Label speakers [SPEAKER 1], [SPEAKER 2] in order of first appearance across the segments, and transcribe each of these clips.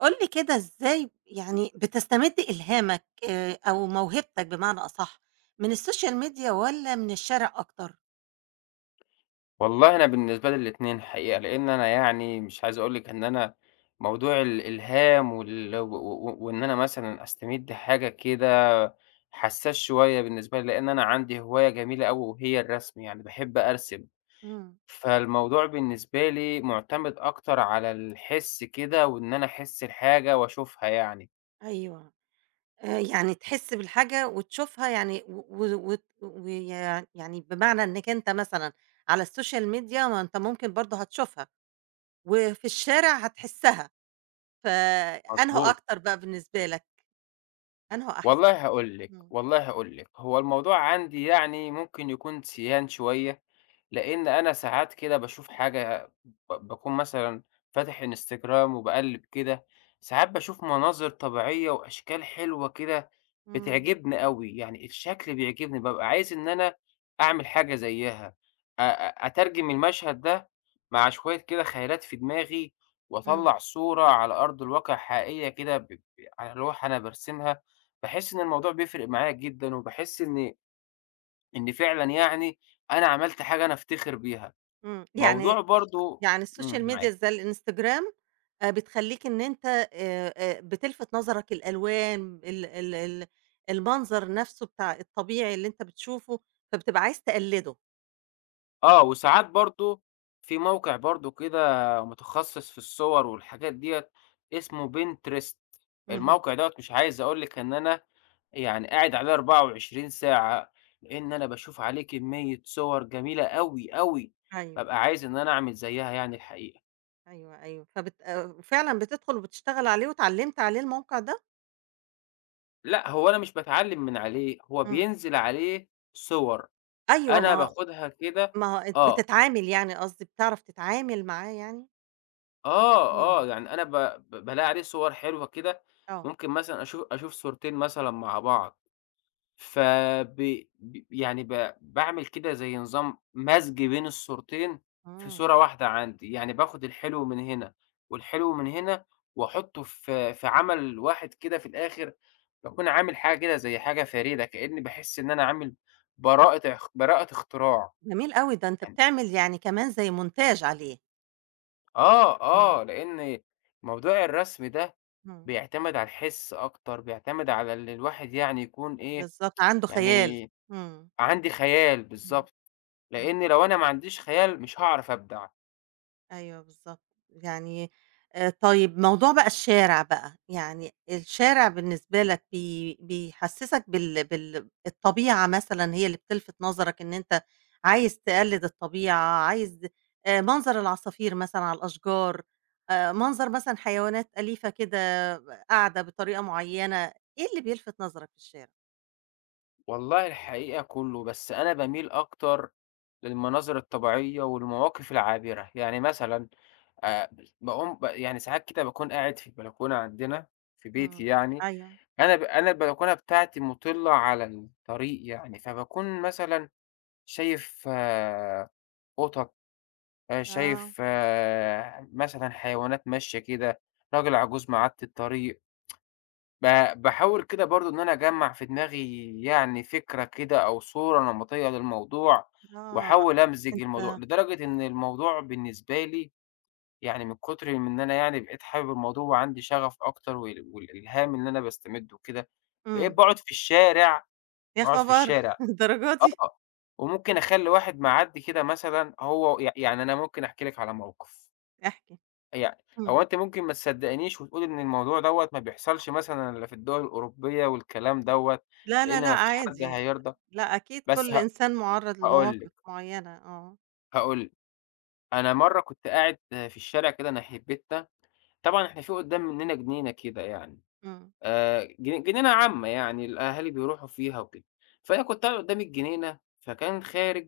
[SPEAKER 1] قُل لي كده إزاي يعني بتستمد إلهامك أو موهبتك بمعنى أصح، من السوشيال ميديا والّا من الشارع أكتر؟
[SPEAKER 2] والله أنا بالنسبة لي الاتنين حقيقة، لإن أنا مش عايز أقول لِك إن أنا موضوع الإلهام وال و و وإن أنا مثلًا أستمد حاجة كده حساس شوية بالنسبة لي، لإن أنا عندي هواية جميلة أوي وهي الرسم، يعني باحب أرسم،
[SPEAKER 1] إمم.
[SPEAKER 2] فالموضوع بالنسبة لي مُعتمد أكتر على الحِس كده وإن أنا أحس الحاجة وأشوفها يعني.
[SPEAKER 1] أيوه. يعني تحس بالحاجة وتشوفها يعني و و وت ويع يعني بمعنى إنّك أنت مثلًا على السوشيال ميديا ما أنت ممكن برضه هتشوفها، وفي الشارع هتحسّها، فأنهو
[SPEAKER 2] مضبوط.
[SPEAKER 1] أكتر بقى بالنسبة لك، أنهو أحسن؟
[SPEAKER 2] والله هاقول لِك،
[SPEAKER 1] إمم.
[SPEAKER 2] والله هاقول لِك، هو الموضوع عندي يعني ممكن يكون سيان شوية. لإن أنا ساعات كده باشوف حاجة باكون مثلًا فاتح إنستجرام وباقلِّب كده، ساعات باشوف مناظر طبيعية وأشكال حلوة كده
[SPEAKER 1] إمم،
[SPEAKER 2] بتعجبني أوي، يعني الشكل بيعجبني، بابقى عايز إن أنا أعمل حاجة زيّها، أ أ أترجم المشهد ده مع شوية كده خيالات في دماغي
[SPEAKER 1] إمم.
[SPEAKER 2] وأطلّع صورة على أرض الواقع حقيقية كده ب ب على لوحة أنا بارسمها، باحس إن الموضوع بيفرق معايا جدًا وباحس إن فعلًا يعني أنا عملت حاجة أنا أفتخر بيها.
[SPEAKER 1] إمم.
[SPEAKER 2] موضوع
[SPEAKER 1] يعني
[SPEAKER 2] برضه
[SPEAKER 1] السوشيال
[SPEAKER 2] إمم،
[SPEAKER 1] ميديا
[SPEAKER 2] معاك.
[SPEAKER 1] زي الإنستجرام بتخلّيك إن أنت بتلفت نظرك الألوان، ال ال ال المنظر نَفْسه بتاع الطبيعي اللي أنت بتشوفه، فبتبقى عايز تقلّده.
[SPEAKER 2] آه، وساعات برضه في موقع برضه كده متخصص في الصور والحاجات ديّة اسمه Pinterest،
[SPEAKER 1] اهم.
[SPEAKER 2] الموقع دوّة مش عايز أقول لِك إن أنا يعني قاعد عليه 24 ساعة، لإن أنا باشوف عليه كمية صور جميلة أوي، أوي، بابقى
[SPEAKER 1] أيوه،
[SPEAKER 2] عايز إن أنا أعمل زيّها يعني الحقيقة.
[SPEAKER 1] أيوه، أيوه. فبت آه، فعلًا بتدخُل وبتشتغل عليه واتعلّمت عليه الموقع ده؟
[SPEAKER 2] لأ، هو أنا مش باتعلّم من عليه، هو
[SPEAKER 1] إمم.
[SPEAKER 2] بينزل عليه صور،
[SPEAKER 1] أيوه،
[SPEAKER 2] أنا
[SPEAKER 1] ما
[SPEAKER 2] باخدها كده
[SPEAKER 1] ما أت
[SPEAKER 2] آه.
[SPEAKER 1] بتتعامل يعني قصدي، بتعرف تتعامل معاه يعني؟
[SPEAKER 2] آه،
[SPEAKER 1] إمم.
[SPEAKER 2] آه، يعني أنا ب ب بالاقي عليه صور حلوة كده،
[SPEAKER 1] آه.
[SPEAKER 2] ممكن مثلًا أشوف صورتين مثلًا مع بعض، فب ب يعني ب باعمل كده زي نظام مزج بين الصورتين في
[SPEAKER 1] إمم.
[SPEAKER 2] صورة واحدة عندي، يعني باخد الحلو من هنا والحلو من هنا وأحطه في عمل واحد كده في الآخر، باكون عامل حاجة كده زي حاجة فريدة، كأني باحس إن أنا عامل براءة اختراع.
[SPEAKER 1] جميل أوي، ده أنت بتعمل يعني كمان زي مونتاج عليه.
[SPEAKER 2] آه،
[SPEAKER 1] إمم.
[SPEAKER 2] آه، لإن موضوع الرسم ده
[SPEAKER 1] إمم.
[SPEAKER 2] بيعتمد على الحِس أكتر، بيعتمد على اللي الواحد يعني يكون إيه،
[SPEAKER 1] بالضبط، عنده خيال.
[SPEAKER 2] يعني
[SPEAKER 1] إمم،
[SPEAKER 2] عندي خيال
[SPEAKER 1] إمم،
[SPEAKER 2] بالضبط،
[SPEAKER 1] إمم،
[SPEAKER 2] لإن لو أنا ما عنديش خيال مش هاعرف أبدع.
[SPEAKER 1] أيوه بالضبط، يعني طيب موضوع بقى الشارع بقى، يعني الشارع بالنسبة لك بيحسّسك بال الطبيعة مثلًا هي اللي بتلفت نظرك إن أنت عايز تقلّد الطبيعة، عايز منظر العصافير مثلًا على الأشجار، منظر مثلًا حيوانات أليفة كده قاعدة بطريقة معيّنة، إيه اللي بيلفت نظرك في الشارع؟
[SPEAKER 2] والله الحقيقة كُلّه، بس أنا باميل أكتر للمناظر الطبيعية والمواقف العابرة، يعني مثلًا آآ باقوم ب يعني ساعات كده باكون قاعد في البلكونة عندنا في بيتي
[SPEAKER 1] إمم،
[SPEAKER 2] يعني،
[SPEAKER 1] أيوه،
[SPEAKER 2] أنا البلكونة بتاعتي مُطِلّة على الطريق يعني، فباكون مثلًا شايف آه، قطط،
[SPEAKER 1] آه،
[SPEAKER 2] شايف آه، مثلًا حيوانات ماشية كده، راجل عجوز معدّي الطريق، ب باحاول كده برضه إن أنا أجمّع في دماغي يعني فكرة كده أو صورة نمطية للموضوع،
[SPEAKER 1] آه،
[SPEAKER 2] وأحاول أمزج الموضوع،
[SPEAKER 1] أنت
[SPEAKER 2] لدرجة إن الموضوع بالنسبة لي يعني من كتر إن أنا يعني بقيت حابب الموضوع وعندي شغف أكتر وال والإلهام اللي أنا باستمده وكده، بقيت
[SPEAKER 1] إمم.
[SPEAKER 2] باقعد في الشارع،
[SPEAKER 1] يا
[SPEAKER 2] باقعد في
[SPEAKER 1] خبر!
[SPEAKER 2] الشارع
[SPEAKER 1] للدرجة دي!
[SPEAKER 2] آه، وممكن أخلّي واحد معدّي كده مثلًا هو ي يعني أنا ممكن أحكي لِك على موقف،
[SPEAKER 1] احكِ.
[SPEAKER 2] يعني
[SPEAKER 1] إمم.
[SPEAKER 2] هو أنتِ ممكن ما تصدّقينيش وتقولي إن الموضوع دوّة ما بيحصلش مثلًا إلا في الدول الأوروبية والكلام دوّة،
[SPEAKER 1] لا،
[SPEAKER 2] لإن
[SPEAKER 1] لا، لأ
[SPEAKER 2] ما فيش حد
[SPEAKER 1] عادي.
[SPEAKER 2] هيرضى،
[SPEAKER 1] لأ أكيد
[SPEAKER 2] بس
[SPEAKER 1] كل
[SPEAKER 2] ه
[SPEAKER 1] إنسان مُعرّض
[SPEAKER 2] هاقول
[SPEAKER 1] لمواقف
[SPEAKER 2] لِك،
[SPEAKER 1] معيّنة آه.
[SPEAKER 2] هاقول لِك، أنا مرّة كنت قاعد في الشارع كده ناحية بيتنا، طبعًا إحنا في قدّام مننا جنينة كده يعني،
[SPEAKER 1] إمم.
[SPEAKER 2] ج جنينة عامة يعني الأهالي بيروحوا فيها وكده، فأنا كنت قاعد قدّام الجنينة، فكان خارج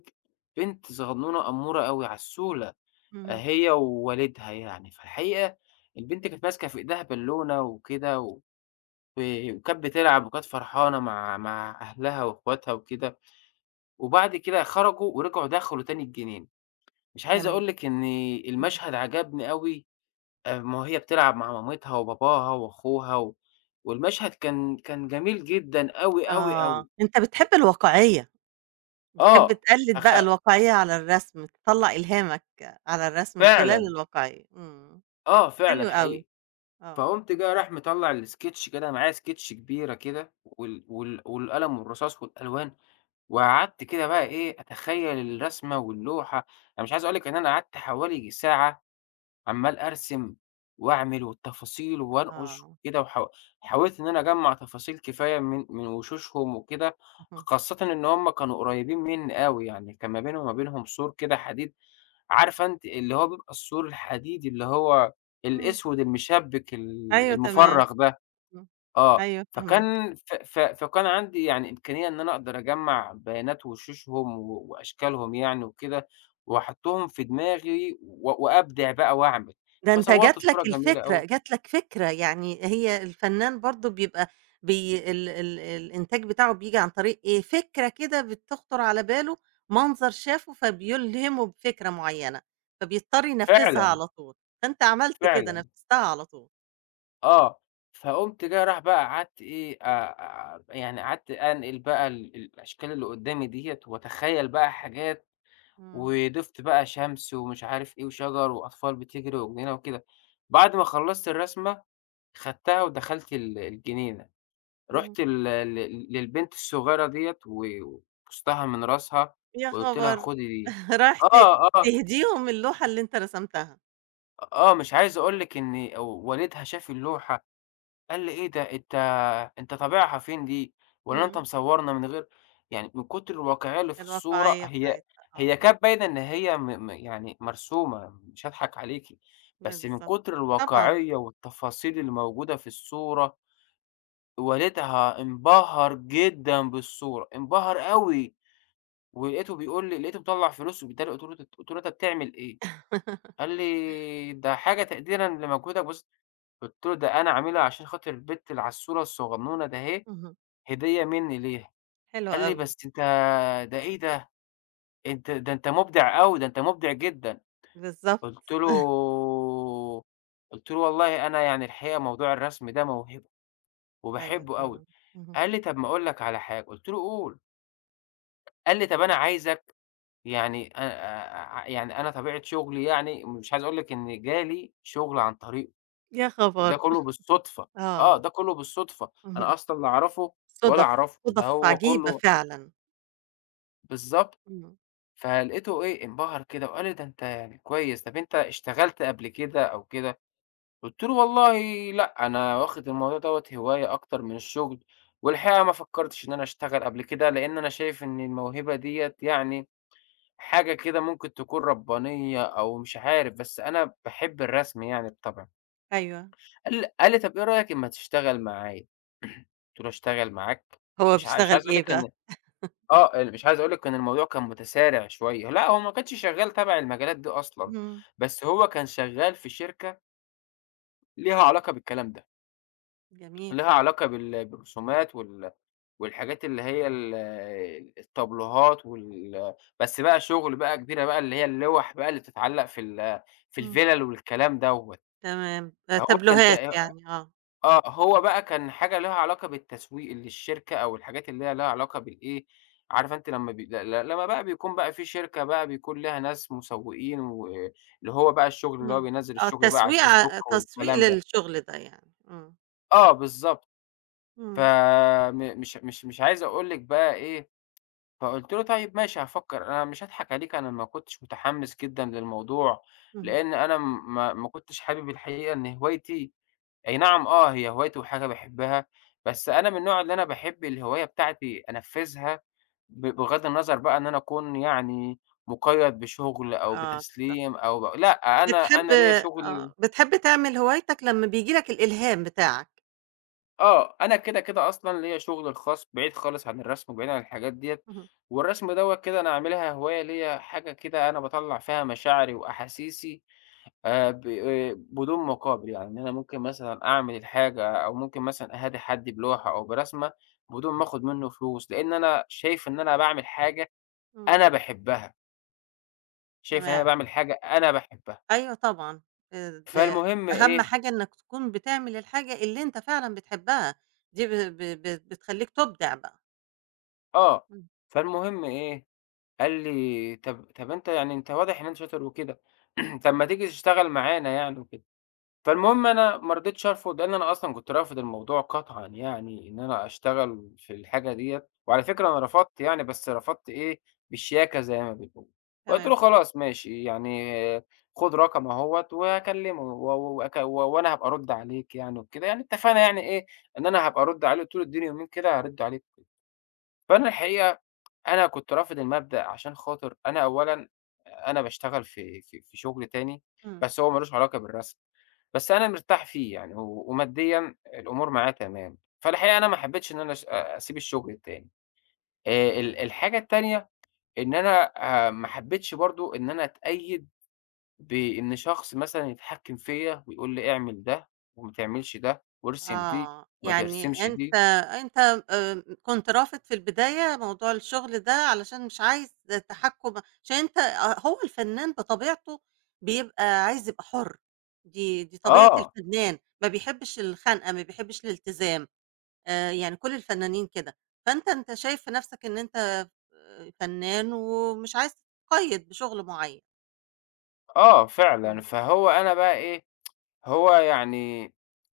[SPEAKER 2] بنت صغنونة أمورة أوي عسولة.
[SPEAKER 1] اهم.
[SPEAKER 2] هي ووالدها يعني، فالحقيقة البنت كانت ماسكة في إيدها بالونة وكده و وكانت بتلعب وكانت فرحانة مع أهلها وأخواتها وكده، وبعد كده خرجوا ورجعوا دخلوا تاني الجنينة، مش عايز
[SPEAKER 1] جميل.
[SPEAKER 2] أقول لِك إن
[SPEAKER 1] اهم.
[SPEAKER 2] المشهد عجبني أوي، ما وهي بتلعب مع مامتها وباباها وأخوها والمشهد كان جميل جدًا أوي، أوي،
[SPEAKER 1] آه.
[SPEAKER 2] أوي.
[SPEAKER 1] أنت بتحب الواقعية. بتحب
[SPEAKER 2] آه،
[SPEAKER 1] تقلِّد
[SPEAKER 2] أخ
[SPEAKER 1] بقى الواقعية على الرسم، تطلّع إلهامك على الرسم من خلال
[SPEAKER 2] فعلًا،
[SPEAKER 1] الواقعية. إمم.
[SPEAKER 2] آه، فعلًا
[SPEAKER 1] حلو أوي.
[SPEAKER 2] حقيقي.
[SPEAKER 1] آه.
[SPEAKER 2] فقُمت جاي رايح مطلّع الsketch كده معايا sketch كبيرة كده والقلم والرصاص والألوان، وقعدت كده بقى إيه، أتخيّل الرسمة واللوحة، أنا مش عايز أقول لِك إن أنا قعدت حوالي ساعة عمّال أرسم وأعمل والتفاصيل وأنقش
[SPEAKER 1] آه.
[SPEAKER 2] وكده، حاولت إن أنا أجمّع تفاصيل كفاية من وشوشهم وكده،
[SPEAKER 1] اهم.
[SPEAKER 2] خاصةً إن هُم كانوا قريبين منّي أوي، يعني كان ما بيني وما بينهم سور كده حديد، عارفة أنتِ اللي هو بيبقى السور الحديدي اللي هو
[SPEAKER 1] إمم.
[SPEAKER 2] الأسود المشبِّك
[SPEAKER 1] أيوه تمام.
[SPEAKER 2] المُفرَّغ ده،
[SPEAKER 1] إمم.
[SPEAKER 2] آه،
[SPEAKER 1] أيوه فاهماك.
[SPEAKER 2] فكان ف ف فكان عندي يعني إمكانية إن أنا أقدر أجمّع بيانات وشوشهم و وأشكالهم يعني وكده، وأحطّهم في دماغي و وأبدع بقى وأعمل،
[SPEAKER 1] ده أنت
[SPEAKER 2] فصوّرت
[SPEAKER 1] جات
[SPEAKER 2] صورة
[SPEAKER 1] لك
[SPEAKER 2] جميلة أوي.
[SPEAKER 1] الفكرة، جات لك فكرة، يعني هي الفنان برضه بيبقى بي ال ال الإنتاج بتاعه بييجي عن طريق إيه، فكرة كده بتخطر على باله، منظر شافه فبيلهمه بفكرة معيّنة، فبيضطر ينفذها
[SPEAKER 2] فعلًا،
[SPEAKER 1] على طول، فأنت عملت كده
[SPEAKER 2] فعلًا،
[SPEAKER 1] نفذتها على طول.
[SPEAKER 2] آه، فقُمت جاي رايح بقى قعدت إيه، قعدت أنقل بقى الأشكال اللي قدّامي ديّة وأتخيّل بقى حاجات
[SPEAKER 1] إمم،
[SPEAKER 2] وضفت بقى شمس ومش عارف إيه وشجر وأطفال بتجري وجنينة وكده. بعد ما خلّصت الرسمة، خدتها ودخلت الجنينة،
[SPEAKER 1] اهم،
[SPEAKER 2] رُحت ل ل للبنت الصغيرة ديّة و وبوستها من راسها
[SPEAKER 1] يا
[SPEAKER 2] وقُلت لها
[SPEAKER 1] خبر!
[SPEAKER 2] خدي دي.
[SPEAKER 1] رايح
[SPEAKER 2] آه، آه،
[SPEAKER 1] تهديهم اللوحة اللي أنت رسمتها،
[SPEAKER 2] آه، مش عايز أقول لِك إن والدها شاف اللوحة قال لي: "إيه ده أنت أنت طابعها فين دي، والّا أنت
[SPEAKER 1] إمم،
[SPEAKER 2] مصورنا من غير" يعني من كتر الواقعية اللي في الصورة
[SPEAKER 1] الواقعية
[SPEAKER 2] هي،
[SPEAKER 1] بتاعتها، آه،
[SPEAKER 2] كانت باينة إن هي م م يعني مرسومة، مش هاضحك عليكِ، بس من
[SPEAKER 1] بالضبط،
[SPEAKER 2] كتر
[SPEAKER 1] طبعًا،
[SPEAKER 2] الواقعية والتفاصيل اللي موجودة في الصورة، والدها انبهر جدًا بالصورة، انبهر أوي، ولقيته بيقول لي، لقيته مطلّع فلوس وبيدّيها لي، قُلت له: "أنت بتعمل إيه؟" قال لي: "ده حاجة تقديرًا لمجهودك بس". قُلت له: "ده أنا عاملها عشان خاطر البت اللي على الصورة الصغنونة دهي
[SPEAKER 1] اهم،
[SPEAKER 2] هدية منّي ليه".
[SPEAKER 1] حلو
[SPEAKER 2] قال لي:
[SPEAKER 1] أوي،
[SPEAKER 2] "بس أنت ده إيه ده، أنت ده أنت مُبدع أوي، ده أنت مُبدع جدًا."
[SPEAKER 1] بالضبط.
[SPEAKER 2] قُلت له قُلت له: "والله أنا يعني الحقيقة موضوع الرسم ده موهبة
[SPEAKER 1] أيوه
[SPEAKER 2] وباحبّه أوي."
[SPEAKER 1] طبعًا، اهم.
[SPEAKER 2] قال لي: "طب ما أقول لك على حاجة." قُلت له: "قُل." قال لي: "طب أنا عايزك يعني، أ أ يعني أنا طبيعة شُغلي يعني، مش عايز أقول لك إن جالي شُغل عن طريقه
[SPEAKER 1] يا
[SPEAKER 2] وده
[SPEAKER 1] خبر!
[SPEAKER 2] كُلّه بالصُدفة." آه،
[SPEAKER 1] آه،
[SPEAKER 2] ده كُلّه بالصُدفة،
[SPEAKER 1] اهم.
[SPEAKER 2] أنا أصلًا لا أعرفه ولا
[SPEAKER 1] صُدف،
[SPEAKER 2] أعرفه، ده
[SPEAKER 1] صُدف
[SPEAKER 2] هو
[SPEAKER 1] عجيبة
[SPEAKER 2] كُلّه
[SPEAKER 1] فعلًا.
[SPEAKER 2] بالضبط.
[SPEAKER 1] إمم،
[SPEAKER 2] فلقيته إيه، انبهر كده وقال لي: "ده أنت يعني كويس، طب أنت اشتغلت قبل كده أو كده؟" قُلت له: "والله لأ، أنا واخد الموضوع دوّة هواية أكتر من الشغل، والحقيقة ما فكّرتش إن أنا أشتغل قبل كده، لإن أنا شايف إن الموهبة ديّة يعني حاجة كده ممكن تكون ربّانية أو مش عارف، بس أنا باحب الرسم يعني بطبعي."
[SPEAKER 1] أيوه.
[SPEAKER 2] قال لي: "طب إيه رأيك أمّا تشتغل معايا؟" قُلت له: "أشتغل معاك؟"
[SPEAKER 1] هو
[SPEAKER 2] مش
[SPEAKER 1] بيشتغل
[SPEAKER 2] عايز أقول
[SPEAKER 1] إيه
[SPEAKER 2] لِك
[SPEAKER 1] بقى؟
[SPEAKER 2] إن آه، مش عايز أقول لِك إن الموضوع كان متسارع شوية، لأ هو ما كانش شغّال تبع المجالات دي أصلًا،
[SPEAKER 1] إمم،
[SPEAKER 2] بس هو كان شغّال في شركة ليها علاقة بالكلام ده،
[SPEAKER 1] جميل.
[SPEAKER 2] ليها علاقة بالرسومات وال والحاجات اللي هي الطابلوهات وال بس بقى شغل بقى كبيرة بقى اللي هي اللوَح بقى اللي بتتعلّق في
[SPEAKER 1] إمم،
[SPEAKER 2] الفِلَل والكلام دوّة،
[SPEAKER 1] تمام.
[SPEAKER 2] فهو كان ت
[SPEAKER 1] تابلوهات يعني آه.
[SPEAKER 2] آه، هو بقى كان حاجة ليها علاقة بالتسويق للشركة أو الحاجات اللي هي ليها علاقة بالإيه، عارف أنت لمّا بي ل ل لمّا بقى بيكون بقى في شركة بقى بيكون ليها ناس مسوّقين و اللي هو بقى الشغل اللي هو
[SPEAKER 1] إمم.
[SPEAKER 2] بينزّل
[SPEAKER 1] آه،
[SPEAKER 2] الشغل بقى على الفيسبوك
[SPEAKER 1] تسويق
[SPEAKER 2] والكلام ده.
[SPEAKER 1] للشغل ده يعني. إمم،
[SPEAKER 2] آه، بالضبط. ف
[SPEAKER 1] إمم،
[SPEAKER 2] م مش مش مش عايز أقول لِك بقى إيه، فقُلت له: "طيب ماشي هافكّر." أنا مش هاضحك عليكِ، أنا ما كنتش متحمّس جدًا للموضوع،
[SPEAKER 1] اهم.
[SPEAKER 2] لإن أنا م ما ما كنتش حابب الحقيقة إن هوايتي أي نعم آه، هي هوايتي وحاجة باحبها، بس أنا من النوع اللي أنا باحب الهواية بتاعتي أنفّذها بغض النظر بقى إن أنا أكون يعني مُقيّد بشغل أو
[SPEAKER 1] آه بالضبط.
[SPEAKER 2] بتسليم أو لأ، أنا
[SPEAKER 1] بتحب
[SPEAKER 2] أنا ليّا شغل.
[SPEAKER 1] بتحب تعمل هوايتك لمّا بييجي لك الإلهام بتاعك.
[SPEAKER 2] آه، أنا كده، كده أصلًا ليّا شغلي الخاص بعيد خالص عن الرسم وبعيد عن الحاجات ديّة،
[SPEAKER 1] اهم،
[SPEAKER 2] والرسم دوّة كده أنا عاملها هواية ليّا، حاجة كده أنا باطلّع فيها مشاعري وأحاسيسي، ب آه، بدون مقابل، يعني إن أنا ممكن مثلًا أعمل الحاجة أو ممكن مثلًا أهادي حد بلوحة أو برسمة بدون ما آخُد منّه فلوس، لإن أنا شايف إن أنا باعمل حاجة
[SPEAKER 1] إمم،
[SPEAKER 2] أنا باحبها، شايف إن أنا
[SPEAKER 1] تمام.
[SPEAKER 2] باعمل حاجة أنا باحبها.
[SPEAKER 1] أيوه طبعًا، ل
[SPEAKER 2] فالمهم
[SPEAKER 1] أهم
[SPEAKER 2] إيه
[SPEAKER 1] حاجة إنك تكون بتعمل الحاجة اللي أنت فعلًا بتحبها، دي ب ب ب بتخلّيك تُبدع بقى.
[SPEAKER 2] آه،
[SPEAKER 1] إمم،
[SPEAKER 2] فالمهم إيه، قال لي: "طَب أنت يعني أنت واضح إن أنت شاطر وكده، طَب ما تيجي تشتغل معانا يعني وكده." فالمهم أنا ما رضيتش أرفض، لإن أنا أصلًا كنت رافض الموضوع قطعًا يعني، إن أنا أشتغل في الحاجة ديّة، وعلى فكرة أنا رفضت يعني، بس رفضت إيه، بالشياكة زي ما بيقولوا، فقُلت له:
[SPEAKER 1] تمام،
[SPEAKER 2] "خلاص ماشي يعني آه، خُد رقمي أهوّة وهاكلمه و و- وأك و وأنا هابقى أرُد عليك يعني وكده." يعني اتفقنا يعني إيه، إن أنا هابقى أرُد عليه، قُلت له: "ادّيني يومين كده هارُد عليك." فأنا الحقيقة أنا كنت رافض المبدأ عشان خاطر، أنا أولًا أنا باشتغل في شغل تاني،
[SPEAKER 1] إمم.
[SPEAKER 2] بس هو ما لوش علاقة بالرسم. بس أنا مرتاح فيه يعني، و وماديًا الأمور معايا تمام، فالحقيقة أنا ما حبيتش إن أنا أش أ أسيب الشغل التاني. ال الحاجة التانية إن أنا ما حبيتش برضه إن أنا أتقيّد بإن شخص مثلًا يتحكّم فيّا ويقول لي اعمل ده وما تعملش ده وارسم دي
[SPEAKER 1] آه،
[SPEAKER 2] وما
[SPEAKER 1] يعني
[SPEAKER 2] ترسمش
[SPEAKER 1] أنت
[SPEAKER 2] دي.
[SPEAKER 1] أنت آآ كنت رافض في البداية موضوع الشغل ده علشان مش عايز تحكُّم عشان أنت آه، هو الفنان بطبيعته بيبقى عايز يبقى حُر، دي طبيعة
[SPEAKER 2] آه،
[SPEAKER 1] الفنان، ما بيحبش الخنقة، ما بيحبش الالتزام، يعني كل الفنانين كده، فأنت شايف في نَفْسك إن أنت فنان ومش عايز تتقيد بشغل معين.
[SPEAKER 2] آه فعلًا.
[SPEAKER 1] إمم،
[SPEAKER 2] فهو أنا بقى إيه هو يعني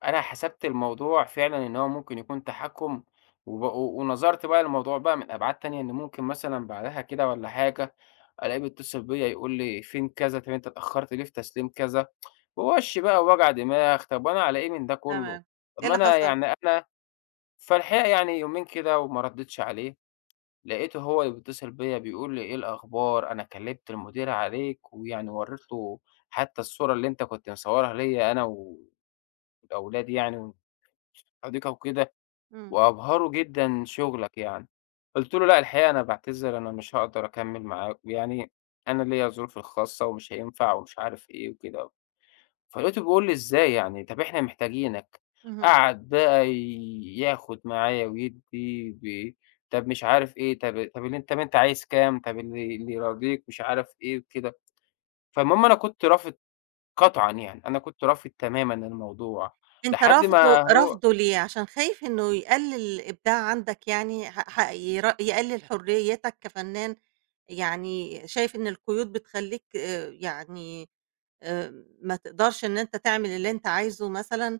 [SPEAKER 2] أنا حسبت الموضوع فعلًا إن هو ممكن يكون تحكُّم، وب و ونظرت بقى للموضوع بقى من أبعاد تانية، إن ممكن مثلًا بعدها كده والّا حاجة، ألاقيه بيتصل بيّا يقول لي: "فين كذا، طب أنت اتأخرت ليه في تسليم كذا؟" ووش بقى ووجع دماغ، طب وأنا على إيه من ده كلّه؟
[SPEAKER 1] تمام.
[SPEAKER 2] طب
[SPEAKER 1] إيه
[SPEAKER 2] ما
[SPEAKER 1] اللي
[SPEAKER 2] أنا
[SPEAKER 1] حصل؟
[SPEAKER 2] يعني أنا فالحقيقة يعني يومين كده وما ردّيتش عليه. لقيته هو اللي بيتصل بيّا بيقول لي: "إيه الأخبار؟ أنا كلّمت المدير عليك." ويعني ورّيت له حتى الصورة اللي أنت كنت مصوّرها ليّا أنا و والأولاد يعني والحديقة وكده،
[SPEAKER 1] إمم،
[SPEAKER 2] وأبهره جدًا شغلك يعني. قُلت له: "لأ الحقيقة أنا باعتذر، أنا مش هاقدر أكمّل معاك، ويعني أنا ليّا ظروفي الخاصة ومش هينفع." ومش عارف إيه وكده. فلقيته بيقول لي: "إزاي يعني؟ طَب إحنا محتاجينك."
[SPEAKER 1] اهم.
[SPEAKER 2] قعد بقى ياخد معايا ويدّي طَب مش عارف إيه، طَب اللي أنت، طَب أنت عايز كام، طَب اللي يراضيك مش عارف إيه وكده. فالمهم أنا كنت رافض قطعًا يعني، أنا كنت رافض تمامًا الموضوع،
[SPEAKER 1] أنت
[SPEAKER 2] لحد ما
[SPEAKER 1] رافضه
[SPEAKER 2] هو
[SPEAKER 1] رافضه ليه؟ عشان خايف إنه يقلل الإبداع عندك يعني ه ح ير يقلل حريتك كفنان، يعني شايف إن القيود بتخلّيك يعني ما تقدرش إن أنت تعمل اللي أنت عايزه مثلًا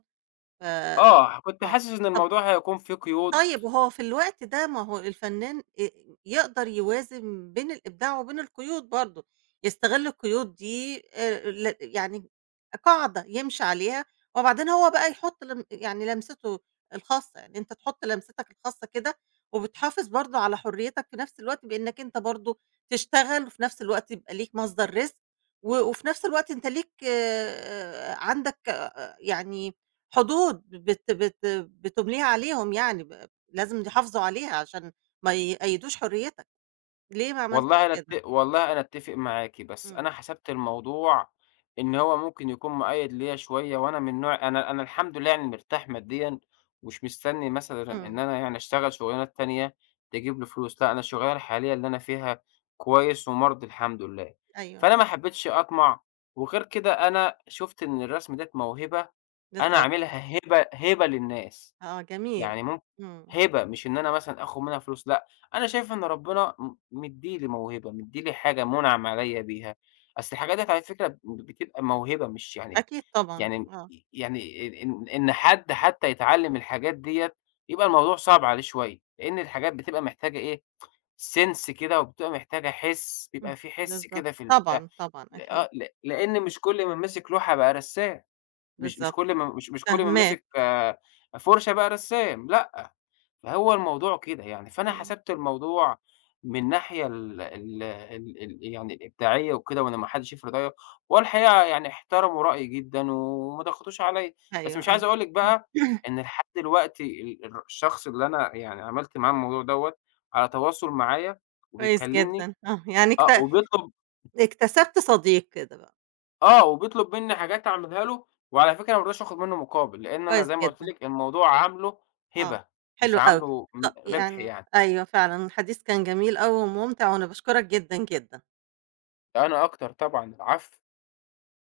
[SPEAKER 1] ف
[SPEAKER 2] آه، كنت
[SPEAKER 1] آه.
[SPEAKER 2] حاسس إن
[SPEAKER 1] طَب
[SPEAKER 2] الموضوع هيكون فيه قيود.
[SPEAKER 1] طيب وهو في الوقت ده ما هو الفنان يقدر يوازن بين الإبداع وبين القيود برضه، يستغل القيود دي ل يعني قاعدة يمشي عليها، وبعدين هو بقى يحط لم يعني لمسته الخاصة، يعني أنت تحط لمستك الخاصة كده، وبتحافظ برضه على حريتك في نفس الوقت بإنك أنت برضه تشتغل، وفي نفس الوقت يبقى ليك مصدر رزق، وفي نفس الوقت أنت ليك عندك آه، يعني حدود بت بت بتمليها عليهم يعني لازم يحافظوا عليها عشان ما يقيّدوش حريتك، ليه ما عملتش كده؟
[SPEAKER 2] والله أنا أتّفق معاكِ، بس
[SPEAKER 1] إمم،
[SPEAKER 2] أنا حسبت الموضوع إن هو ممكن يكون مُقيّد ليّا شوية، وأنا من نوع، أنا الحمد لله يعني مرتاح ماديًا، ومش مستني مثلًا إن
[SPEAKER 1] إمم،
[SPEAKER 2] أنا يعني أشتغل شُغلانات تانية تجيب لي فلوس، لأ أنا الشُغلانة الحالية اللي أنا فيها كويس ومرضي الحمد لله،
[SPEAKER 1] أيوه،
[SPEAKER 2] فأنا ما حبيتش أطمع، وغير كده أنا شُفت إن الرسم ديّة موهبة أنا
[SPEAKER 1] بالضبط،
[SPEAKER 2] عاملها هبة، للناس.
[SPEAKER 1] آه جميل،
[SPEAKER 2] يعني
[SPEAKER 1] إمم،
[SPEAKER 2] هبة، مش إن أنا مثلًا آخُد منها فلوس لأ، أنا شايف إن ربنا مدّي لي موهبة، مدّي لي حاجة مُنعم عليّا بيها، أصل الحاجات ديّة على فكرة بتبقى موهبة مش يعني،
[SPEAKER 1] أكيد طبعًا،
[SPEAKER 2] يعني
[SPEAKER 1] آه،
[SPEAKER 2] إن حد حتى يتعلّم الحاجات ديّة، يبقى الموضوع صعب عليه شوية، لإن الحاجات بتبقى محتاجة إيه، sense كده وبتبقى محتاجة حِس، بيبقى
[SPEAKER 1] إمم،
[SPEAKER 2] في حِس
[SPEAKER 1] بالضبط،
[SPEAKER 2] كده في البتاع،
[SPEAKER 1] طبعًا، طبعًا أكيد،
[SPEAKER 2] آه، لإن مش كل من مسك لوحة بقى رسّام، مش مش
[SPEAKER 1] بالضبط،
[SPEAKER 2] كل ما مش مش كل من
[SPEAKER 1] فاهماك،
[SPEAKER 2] مسك آه، فُرشة بقى رسّام، لأ. فهو الموضوع كده يعني، فأنا
[SPEAKER 1] إمم،
[SPEAKER 2] حسبت الموضوع من ناحية ال ال ال ال يعني الإبداعية وكده، وإن ما حدش يفرض رأيه، هو الحقيقة يعني احترموا رأيي جدًا وما ضغطوش عليَّ، بس
[SPEAKER 1] أيوه،
[SPEAKER 2] مش عايز
[SPEAKER 1] أيوه،
[SPEAKER 2] أقول لِك بقى إن لحد دلوقتي ال الر الشخص اللي أنا يعني عملت معاه الموضوع دوّة على تواصل معايا
[SPEAKER 1] كويس
[SPEAKER 2] وبيكلمني
[SPEAKER 1] جدًا، آه، يعني
[SPEAKER 2] آه، وبيطلب
[SPEAKER 1] اكتسبت صديق كده بقى،
[SPEAKER 2] آه، وبيطلب مني حاجات أعملها له، وعلى فكرة أنا ما رضيتش آخد منه مقابل، لأن أنا
[SPEAKER 1] كويس
[SPEAKER 2] زي ما قُلت
[SPEAKER 1] جدًا،
[SPEAKER 2] لِك الموضوع عامله
[SPEAKER 1] آه،
[SPEAKER 2] هبة، مش
[SPEAKER 1] حلو أوي،
[SPEAKER 2] عامله ربح
[SPEAKER 1] يعني
[SPEAKER 2] يعني.
[SPEAKER 1] أيوه فعلًا الحديث كان جميل أوي وممتع وأنا باشكرك جدًا، جدًا.
[SPEAKER 2] أنا أكتر طبعًا، العفو.